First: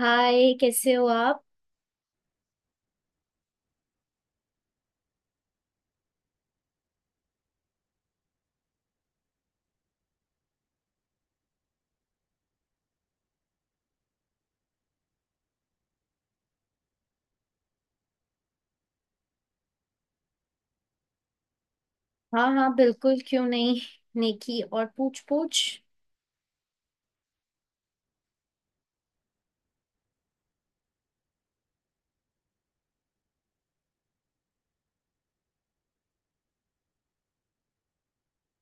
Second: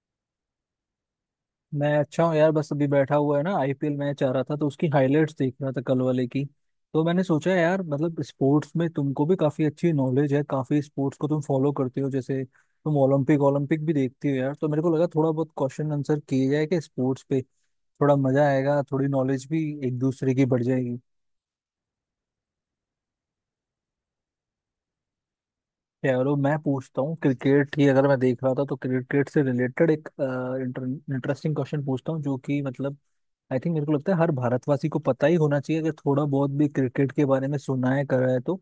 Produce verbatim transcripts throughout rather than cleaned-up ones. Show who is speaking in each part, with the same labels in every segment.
Speaker 1: हाय, कैसे हो आप।
Speaker 2: मैं अच्छा हूँ यार। बस अभी बैठा हुआ है ना, आईपीएल मैच आ रहा था तो उसकी हाइलाइट्स देख रहा था, कल वाले की। तो मैंने सोचा यार, मतलब स्पोर्ट्स में तुमको भी काफी अच्छी नॉलेज है, काफी स्पोर्ट्स को तुम फॉलो करते हो जैसे तुम ओलंपिक ओलंपिक भी देखती हो यार। तो मेरे को लगा थोड़ा बहुत क्वेश्चन आंसर किए जाए कि स्पोर्ट्स पे थोड़ा मजा आएगा, थोड़ी नॉलेज भी एक दूसरे की बढ़ जाएगी।
Speaker 1: हाँ हाँ, बिल्कुल, क्यों नहीं। नेकी और पूछ पूछ।
Speaker 2: चलो मैं पूछता हूँ। क्रिकेट ही अगर मैं देख रहा था तो क्रिकेट से रिलेटेड एक इंटरेस्टिंग क्वेश्चन पूछता हूँ, जो कि मतलब आई थिंक मेरे को लगता है हर भारतवासी को पता ही होना चाहिए अगर थोड़ा बहुत भी क्रिकेट के बारे में सुना है करा है तो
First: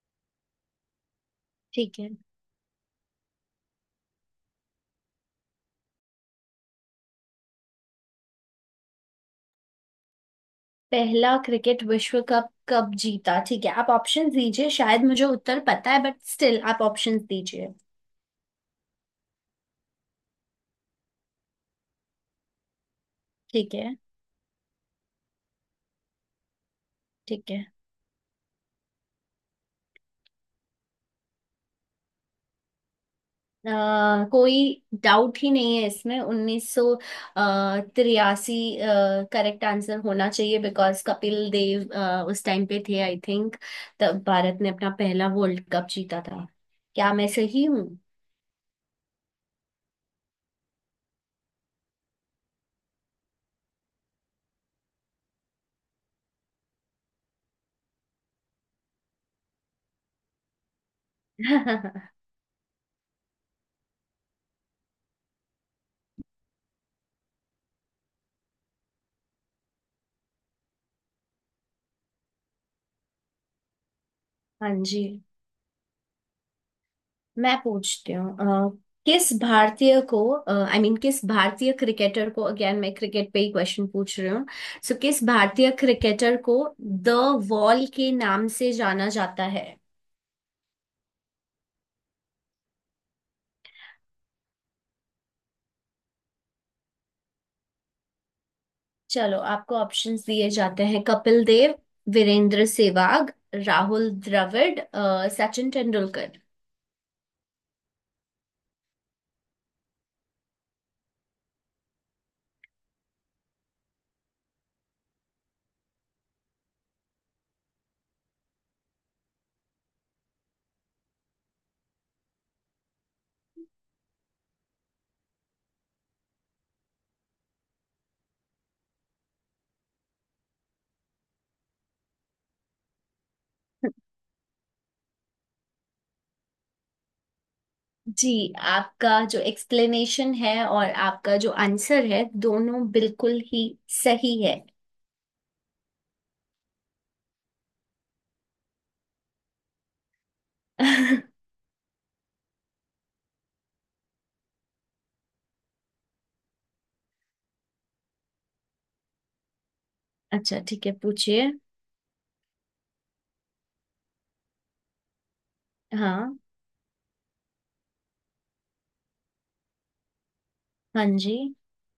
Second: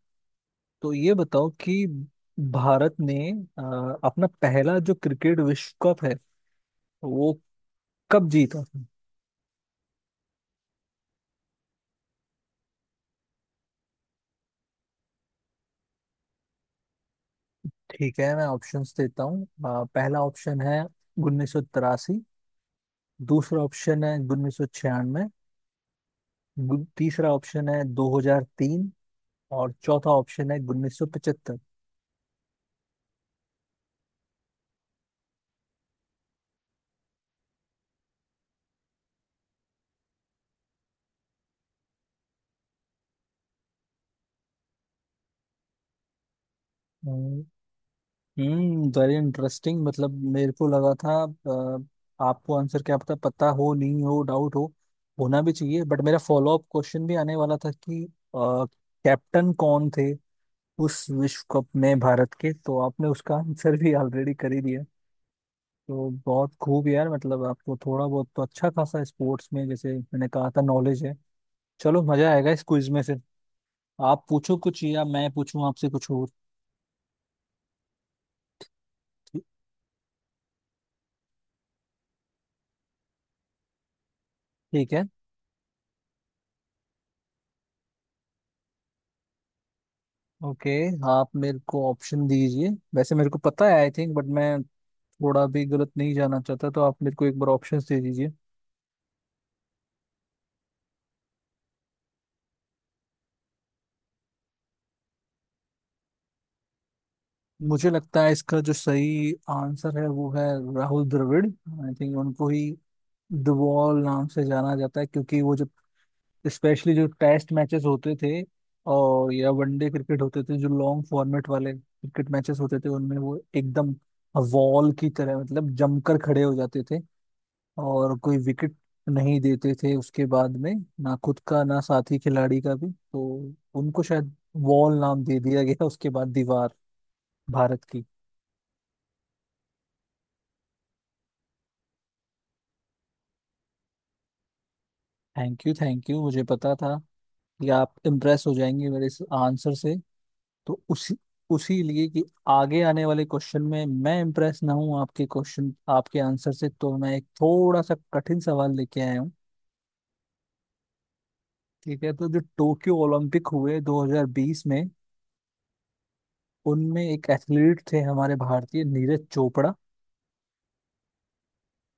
Speaker 2: तो ये बताओ कि
Speaker 1: ठीक है।
Speaker 2: भारत ने अ, अपना पहला जो क्रिकेट विश्व कप है वो कब जीता था।
Speaker 1: पहला क्रिकेट विश्व कप कब जीता? ठीक है, आप ऑप्शन दीजिए। शायद मुझे उत्तर पता है, बट स्टिल आप ऑप्शन दीजिए।
Speaker 2: ठीक है, मैं ऑप्शंस देता हूँ। अ, पहला ऑप्शन है उन्नीस सौ तिरासी। दूसरा
Speaker 1: ठीक है।
Speaker 2: ऑप्शन है उन्नीस सौ छियानवे। तीसरा
Speaker 1: ठीक है।
Speaker 2: ऑप्शन है दो हज़ार तीन। और चौथा ऑप्शन है उन्नीस सौ पचहत्तर।
Speaker 1: अ, कोई डाउट ही नहीं है इसमें, उन्नीस सौ तिरासी करेक्ट आंसर होना चाहिए, बिकॉज कपिल देव अ, उस टाइम पे थे, आई थिंक। तब भारत ने अपना पहला वर्ल्ड कप जीता था। क्या मैं सही हूँ?
Speaker 2: Hmm very interesting. मतलब मेरे को लगा था अ, आपको आंसर क्या पता पता हो नहीं हो डाउट हो होना भी चाहिए, बट मेरा फॉलो अप क्वेश्चन भी आने वाला था कि अ, कैप्टन कौन थे उस विश्व कप में भारत के, तो आपने उसका आंसर भी ऑलरेडी कर ही दिया। तो बहुत खूब यार, मतलब आपको थोड़ा बहुत तो अच्छा खासा स्पोर्ट्स में जैसे मैंने कहा था नॉलेज है। चलो मजा आएगा इस क्विज में फिर। आप पूछो
Speaker 1: हाँ
Speaker 2: कुछ या
Speaker 1: जी,
Speaker 2: मैं पूछूं आपसे कुछ और।
Speaker 1: मैं पूछती हूँ। अ, किस
Speaker 2: ठीक
Speaker 1: भारतीय को, आई मीन किस भारतीय क्रिकेटर को, अगेन मैं क्रिकेट पे ही क्वेश्चन पूछ रही हूँ।
Speaker 2: ठीक
Speaker 1: सो
Speaker 2: है।
Speaker 1: किस भारतीय क्रिकेटर को द वॉल के नाम से जाना जाता है?
Speaker 2: ओके आप मेरे को ऑप्शन दीजिए। वैसे मेरे को पता है आई थिंक, बट मैं थोड़ा भी गलत नहीं जाना चाहता, तो आप मेरे को एक बार ऑप्शन दे दीजिए।
Speaker 1: चलो, आपको ऑप्शंस दिए जाते हैं। कपिल देव, वीरेंद्र सहवाग, राहुल द्रविड़, अ, सचिन तेंदुलकर।
Speaker 2: मुझे लगता है इसका जो सही आंसर है वो है राहुल द्रविड़, आई थिंक उनको ही द वॉल नाम से जाना जाता है क्योंकि वो जो स्पेशली जो टेस्ट मैचेस होते थे और या वनडे क्रिकेट होते थे, जो लॉन्ग फॉर्मेट वाले क्रिकेट मैचेस होते थे उनमें वो एकदम वॉल की तरह मतलब जमकर खड़े हो जाते थे, और कोई विकेट नहीं देते थे उसके बाद में, ना खुद का ना साथी खिलाड़ी का भी। तो उनको शायद वॉल नाम दे दिया गया उसके बाद, दीवार भारत की।
Speaker 1: जी, आपका जो एक्सप्लेनेशन है और आपका जो आंसर है दोनों बिल्कुल ही सही है।
Speaker 2: थैंक यू, थैंक यू, मुझे पता था कि आप इम्प्रेस हो जाएंगे मेरे इस आंसर से। तो उसी उसी लिए कि आगे आने वाले क्वेश्चन में मैं इम्प्रेस ना हूँ आपके क्वेश्चन आपके आंसर से, तो मैं एक थोड़ा सा कठिन सवाल लेके आया हूँ।
Speaker 1: अच्छा, ठीक है, पूछिए।
Speaker 2: ठीक है, तो जो टोक्यो ओलंपिक हुए दो हज़ार बीस में,
Speaker 1: हाँ।
Speaker 2: उनमें एक एथलीट थे हमारे भारतीय नीरज चोपड़ा।
Speaker 1: हाँ जी।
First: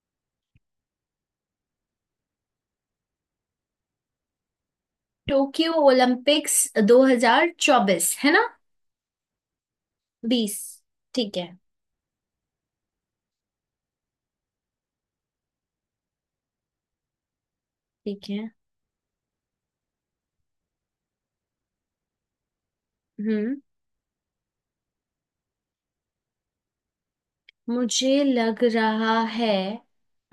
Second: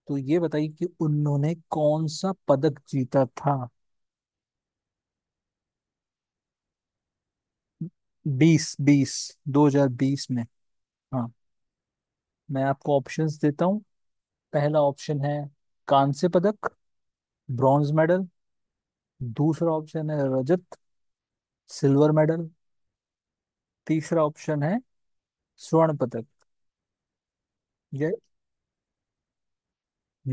Speaker 2: तो ये बताइए कि उन्होंने कौन सा पदक जीता था।
Speaker 1: टोक्यो ओलंपिक्स दो हज़ार चौबीस, है ना?
Speaker 2: बीस बीस दो हजार बीस में।
Speaker 1: बीस।
Speaker 2: हाँ।
Speaker 1: ठीक है।
Speaker 2: मैं आपको ऑप्शंस देता हूँ। पहला ऑप्शन है कांस्य पदक, ब्रॉन्ज मेडल।
Speaker 1: ठीक है।
Speaker 2: दूसरा ऑप्शन है रजत, सिल्वर मेडल।
Speaker 1: हम्म।
Speaker 2: तीसरा ऑप्शन है स्वर्ण पदक, ये।
Speaker 1: मुझे लग रहा है।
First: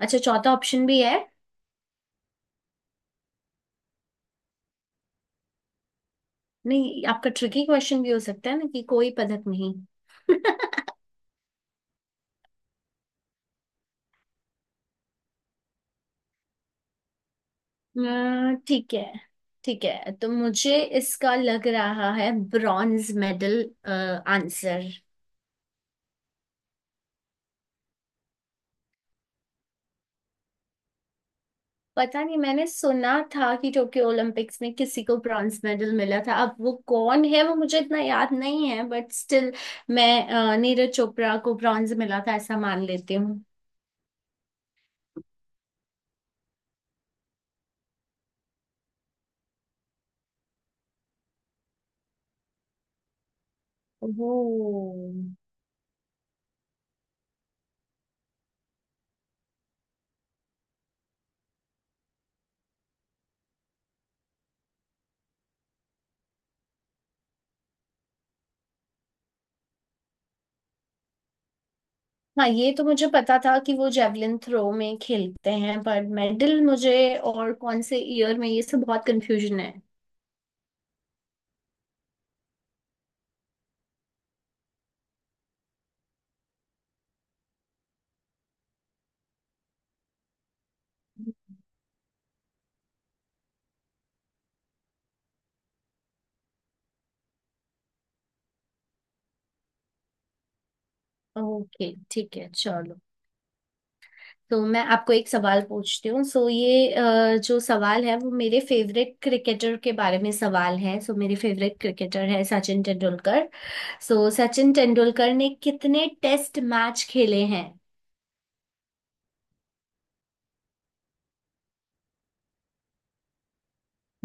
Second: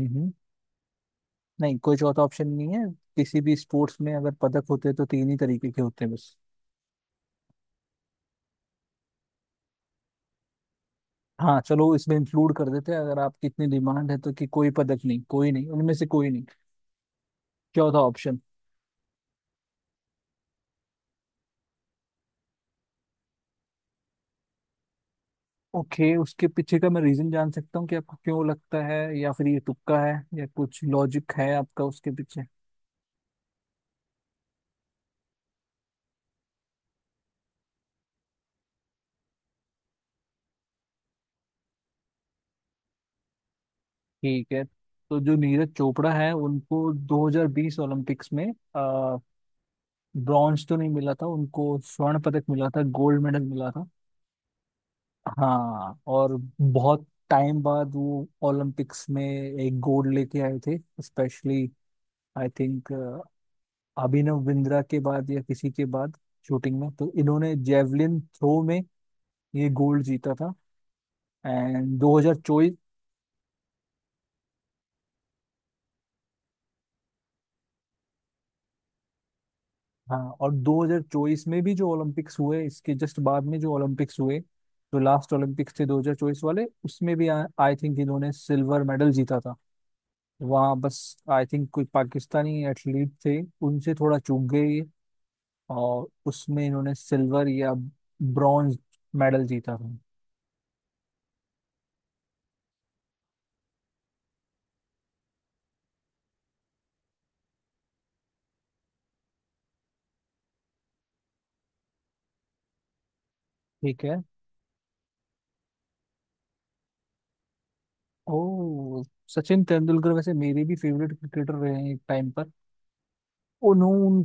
Speaker 1: अच्छा, चौथा ऑप्शन भी है?
Speaker 2: नहीं, कोई चौथा ऑप्शन नहीं है। किसी भी स्पोर्ट्स में अगर पदक होते हैं तो तीन ही तरीके के होते हैं बस।
Speaker 1: नहीं, आपका ट्रिकी क्वेश्चन भी हो सकता है ना, कि कोई पदक नहीं।
Speaker 2: हाँ चलो, इसमें इंक्लूड कर देते हैं अगर आपकी इतनी डिमांड है, तो कि कोई पदक नहीं, कोई नहीं, उनमें से कोई नहीं, चौथा ऑप्शन।
Speaker 1: अ, ठीक है। ठीक है, तो मुझे इसका लग रहा है ब्रॉन्ज मेडल आंसर।
Speaker 2: ओके, उसके पीछे का मैं रीजन जान सकता हूँ कि आपको क्यों लगता है, या फिर ये तुक्का है या कुछ लॉजिक है आपका उसके
Speaker 1: पता नहीं,
Speaker 2: पीछे।
Speaker 1: मैंने सुना था कि टोक्यो ओलंपिक्स में किसी को ब्रॉन्ज मेडल मिला था। अब वो कौन है वो मुझे इतना याद नहीं है, बट स्टिल मैं अ, नीरज चोपड़ा को ब्रॉन्ज मिला था ऐसा मान लेती हूँ।
Speaker 2: ठीक है। तो जो नीरज चोपड़ा है उनको दो हज़ार बीस ओलंपिक्स में ब्रॉन्ज तो नहीं मिला था, उनको स्वर्ण पदक मिला था, गोल्ड मेडल मिला था।
Speaker 1: ओह।
Speaker 2: हाँ, और बहुत टाइम बाद वो ओलंपिक्स में एक गोल्ड लेके आए थे specially, I think Abhinav Bindra के बाद या किसी के बाद शूटिंग में। तो इन्होंने जेवलिन थ्रो में ये गोल्ड जीता था। एंड
Speaker 1: हाँ, ये
Speaker 2: दो हज़ार चौबीस।
Speaker 1: तो मुझे पता था कि वो जेवलिन थ्रो में खेलते हैं, पर मेडल मुझे और कौन से ईयर में, ये सब बहुत कंफ्यूजन है।
Speaker 2: हाँ, और दो हज़ार चौबीस में भी जो ओलंपिक्स हुए इसके जस्ट बाद में, जो ओलंपिक्स हुए जो लास्ट ओलंपिक्स थे दो हज़ार चौबीस वाले, उसमें भी आई थिंक इन्होंने सिल्वर मेडल जीता था। वहाँ बस आई थिंक कोई पाकिस्तानी एथलीट थे, उनसे थोड़ा चूक गए ये, और उसमें इन्होंने सिल्वर या ब्रॉन्ज मेडल जीता था।
Speaker 1: ओके, ठीक है, चलो। तो मैं आपको एक सवाल पूछती हूँ। सो ये अ, जो सवाल है वो मेरे फेवरेट क्रिकेटर के बारे में सवाल है। सो मेरे फेवरेट क्रिकेटर है सचिन तेंदुलकर।
Speaker 2: ठीक है।
Speaker 1: सो सचिन तेंदुलकर ने कितने टेस्ट मैच खेले हैं?
Speaker 2: ओ, सचिन तेंदुलकर वैसे मेरे भी फेवरेट क्रिकेटर रहे हैं एक टाइम पर।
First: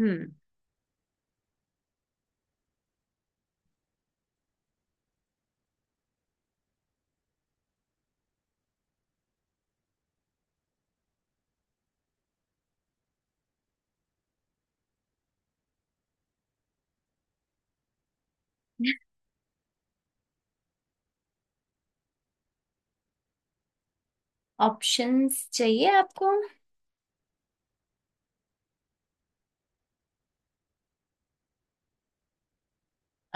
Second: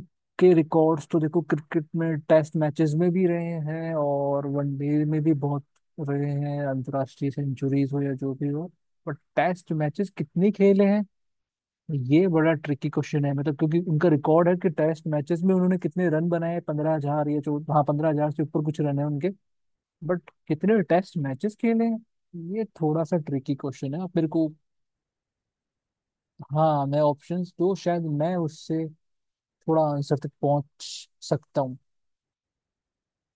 Speaker 1: हम्म।
Speaker 2: रिकॉर्ड्स तो देखो क्रिकेट में टेस्ट मैचेस में भी रहे हैं और वनडे में भी बहुत रहे हैं, अंतर्राष्ट्रीय सेंचुरीज हो या जो भी हो। बट टेस्ट मैचेस कितने खेले हैं, ये बड़ा ट्रिकी क्वेश्चन है। मतलब क्योंकि उनका रिकॉर्ड है कि टेस्ट मैचेस में उन्होंने कितने रन बनाए, पंद्रह हजार या चौदह, हाँ पंद्रह हजार से ऊपर कुछ रन है उनके। बट कितने टेस्ट मैचेस खेले हैं ये थोड़ा सा ट्रिकी क्वेश्चन है। आप मेरे को,
Speaker 1: ऑप्शंस चाहिए आपको?
Speaker 2: हाँ, मैं ऑप्शंस दो शायद मैं उससे थोड़ा आंसर तक पहुंच सकता हूँ।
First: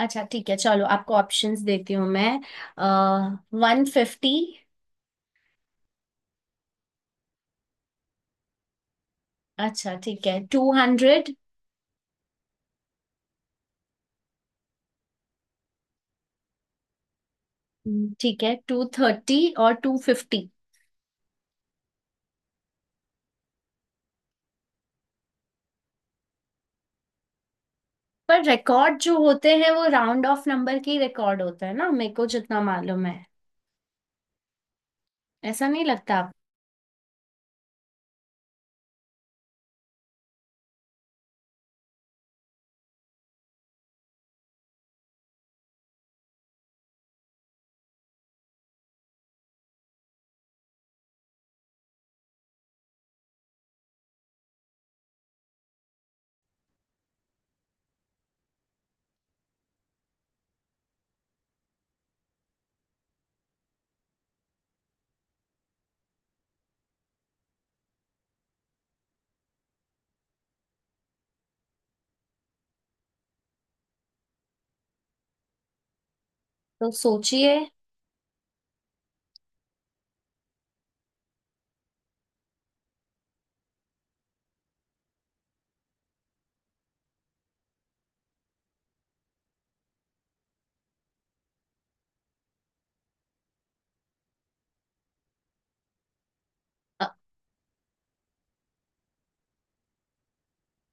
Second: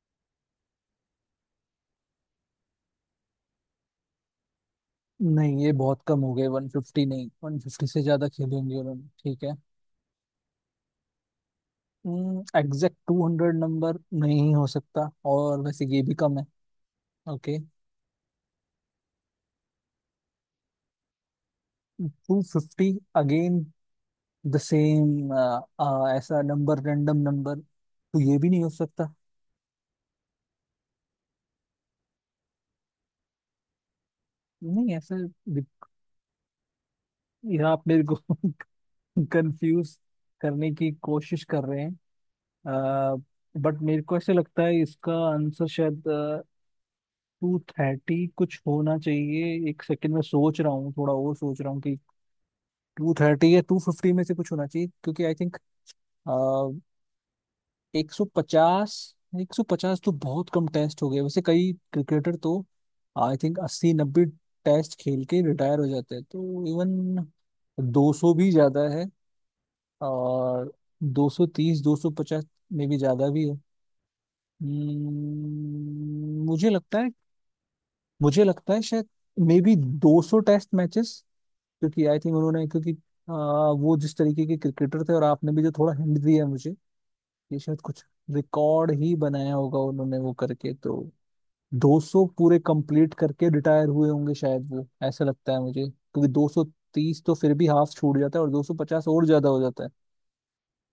Speaker 1: अच्छा ठीक है, चलो आपको ऑप्शंस देती हूँ मैं। One fifty.
Speaker 2: नहीं ये बहुत कम हो गए, वन फिफ्टी नहीं, वन फिफ्टी से ज्यादा खेलेंगे उन्होंने, ठीक है।
Speaker 1: अच्छा ठीक है, two hundred.
Speaker 2: Exact two hundred number नहीं हो सकता, और वैसे ये भी कम है। ओके,
Speaker 1: ठीक है, टू थर्टी और two fifty.
Speaker 2: To fifty again the same, ऐसा नंबर, रैंडम नंबर तो ये
Speaker 1: पर
Speaker 2: भी नहीं हो
Speaker 1: रिकॉर्ड
Speaker 2: सकता।
Speaker 1: जो होते हैं वो राउंड ऑफ नंबर के रिकॉर्ड होता है ना, मेरे को जितना मालूम है।
Speaker 2: नहीं ऐसा भी-
Speaker 1: ऐसा नहीं लगता आप।
Speaker 2: ये आप मेरे को कंफ्यूज करने की कोशिश कर रहे हैं। बट मेरे को ऐसा लगता है इसका आंसर शायद टू थर्टी कुछ होना चाहिए। एक सेकंड में सोच रहा हूँ, थोड़ा और सोच रहा हूँ कि टू थर्टी या टू फिफ्टी में से कुछ होना चाहिए क्योंकि आई थिंक एक सौ पचास एक सौ पचास तो बहुत कम टेस्ट हो गए, वैसे कई क्रिकेटर तो आई थिंक अस्सी नब्बे टेस्ट खेल के रिटायर हो जाते हैं। तो इवन दो सौ भी ज्यादा है, और दो सौ तीस दो सौ पचास में भी ज्यादा भी है। Hmm, मुझे
Speaker 1: तो
Speaker 2: लगता है,
Speaker 1: सोचिए।
Speaker 2: मुझे लगता है शायद मे बी दो सौ टेस्ट मैचेस, क्योंकि आई थिंक उन्होंने, क्योंकि आ, वो जिस तरीके के क्रिकेटर थे, और आपने भी जो थोड़ा हिंट दिया है मुझे, ये शायद कुछ रिकॉर्ड ही बनाया होगा उन्होंने वो करके। तो दो सौ पूरे कंप्लीट करके रिटायर हुए होंगे शायद वो, ऐसा लगता है मुझे, क्योंकि
Speaker 1: अ-
Speaker 2: दो सौ तीस तो फिर भी हाफ छूट जाता है और दो सौ पचास और ज्यादा हो जाता है,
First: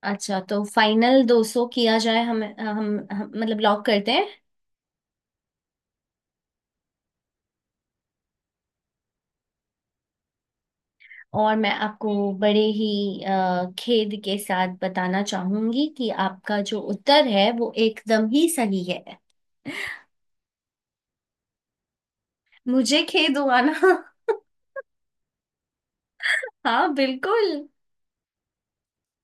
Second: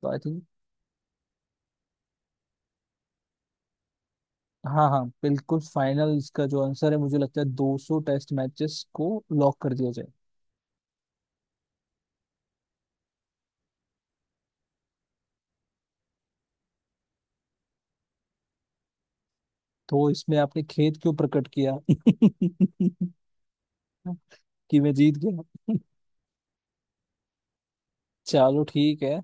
Speaker 2: तो आई
Speaker 1: अच्छा,
Speaker 2: थिंक।
Speaker 1: तो फाइनल दो सौ किया जाए? हम हम, हम मतलब लॉक करते हैं।
Speaker 2: हाँ हाँ बिल्कुल, फाइनल इसका जो आंसर है मुझे लगता है दो सौ टेस्ट मैचेस को लॉक कर दिया जाए।
Speaker 1: और मैं आपको बड़े ही अ, खेद के साथ बताना चाहूंगी कि आपका जो उत्तर है वो एकदम ही सही है।
Speaker 2: तो इसमें आपने खेद क्यों प्रकट किया
Speaker 1: मुझे खेद हुआ ना।
Speaker 2: कि मैं जीत गया।
Speaker 1: हाँ बिल्कुल।
Speaker 2: चलो ठीक है।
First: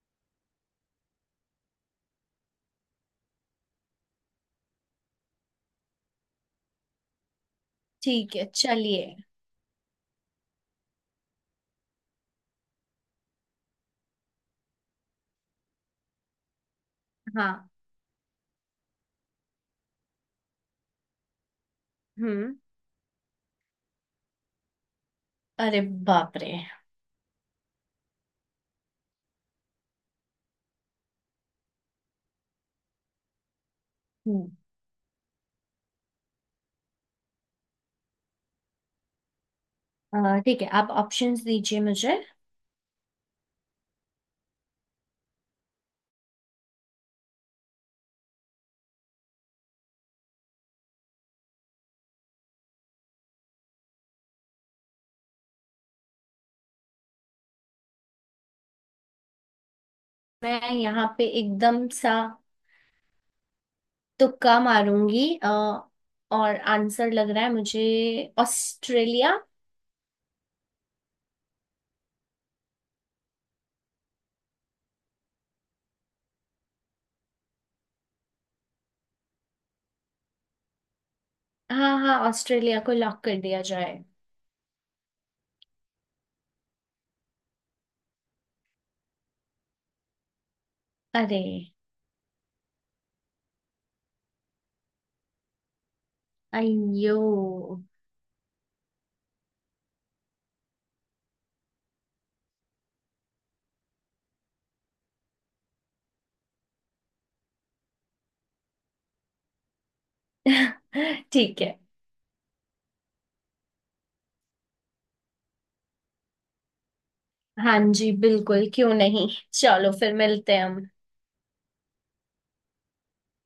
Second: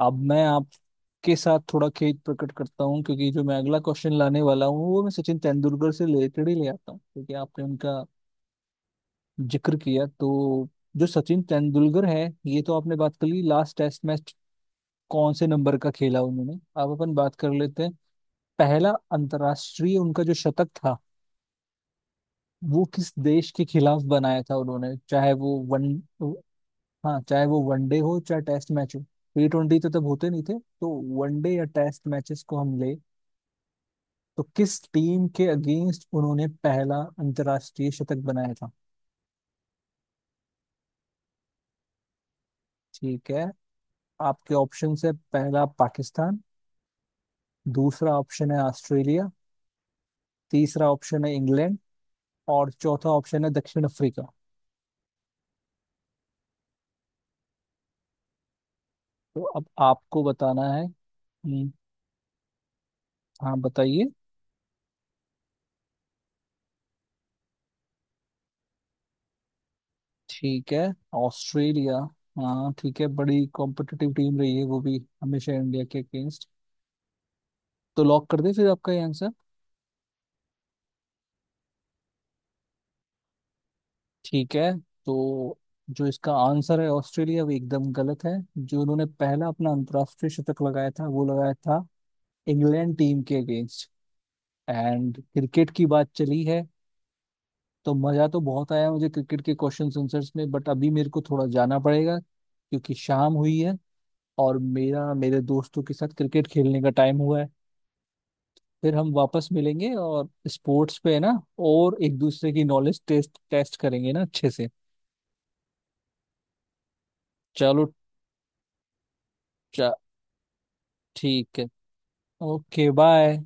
Speaker 2: अब मैं आपके साथ थोड़ा खेद प्रकट करता हूँ क्योंकि जो मैं अगला क्वेश्चन लाने वाला हूँ वो मैं सचिन तेंदुलकर से रिलेटेड ही ले आता हूँ क्योंकि आपने उनका
Speaker 1: ठीक है चलिए।
Speaker 2: जिक्र किया। तो जो सचिन तेंदुलकर है, ये तो आपने बात कर ली लास्ट टेस्ट मैच कौन से नंबर का खेला उन्होंने। अब अपन बात कर
Speaker 1: हाँ।
Speaker 2: लेते हैं पहला अंतर्राष्ट्रीय उनका जो शतक था
Speaker 1: हम्म।
Speaker 2: वो किस देश के खिलाफ बनाया था उन्होंने। चाहे वो
Speaker 1: अरे
Speaker 2: वन
Speaker 1: बाप रे।
Speaker 2: हाँ, चाहे वो वनडे हो चाहे टेस्ट मैच हो, टी ट्वेंटी तो तब होते नहीं थे, तो वनडे या टेस्ट मैचेस को हम ले। तो
Speaker 1: हम्म।
Speaker 2: किस टीम के अगेंस्ट उन्होंने पहला अंतर्राष्ट्रीय शतक बनाया था।
Speaker 1: अ, ठीक है, आप ऑप्शंस दीजिए मुझे।
Speaker 2: ठीक है, आपके ऑप्शन है पहला पाकिस्तान, दूसरा ऑप्शन है ऑस्ट्रेलिया, तीसरा ऑप्शन है इंग्लैंड, और चौथा ऑप्शन है दक्षिण अफ्रीका। तो अब आपको बताना
Speaker 1: मैं
Speaker 2: है।
Speaker 1: यहाँ पे
Speaker 2: हम्म,
Speaker 1: एकदम सा
Speaker 2: हाँ बताइए।
Speaker 1: तुक्का मारूंगी। अ, और आंसर लग रहा है मुझे ऑस्ट्रेलिया।
Speaker 2: ठीक है, ऑस्ट्रेलिया। हाँ ठीक है, बड़ी कॉम्पिटिटिव टीम रही है वो भी हमेशा इंडिया के अगेंस्ट। तो लॉक कर दे फिर आपका ये आंसर।
Speaker 1: हाँ हाँ, ऑस्ट्रेलिया को लॉक कर दिया जाए।
Speaker 2: ठीक है। तो जो इसका आंसर है ऑस्ट्रेलिया वो एकदम गलत है। जो उन्होंने पहला अपना अंतर्राष्ट्रीय शतक लगाया था वो
Speaker 1: अरे।
Speaker 2: लगाया था इंग्लैंड टीम के अगेंस्ट। एंड क्रिकेट की बात चली है
Speaker 1: अयो।
Speaker 2: तो मजा तो बहुत आया मुझे क्रिकेट के क्वेश्चन आंसर्स में, बट अभी मेरे को थोड़ा जाना पड़ेगा क्योंकि शाम हुई है और मेरा मेरे दोस्तों के साथ क्रिकेट खेलने का टाइम हुआ है। फिर हम वापस मिलेंगे और स्पोर्ट्स पे है ना,
Speaker 1: ठीक है।
Speaker 2: और एक दूसरे की नॉलेज टेस्ट टेस्ट करेंगे ना अच्छे से।
Speaker 1: हाँ
Speaker 2: चलो।
Speaker 1: जी, बिल्कुल, क्यों नहीं। चलो फिर मिलते हैं हम।
Speaker 2: ठीक है। Okay bye.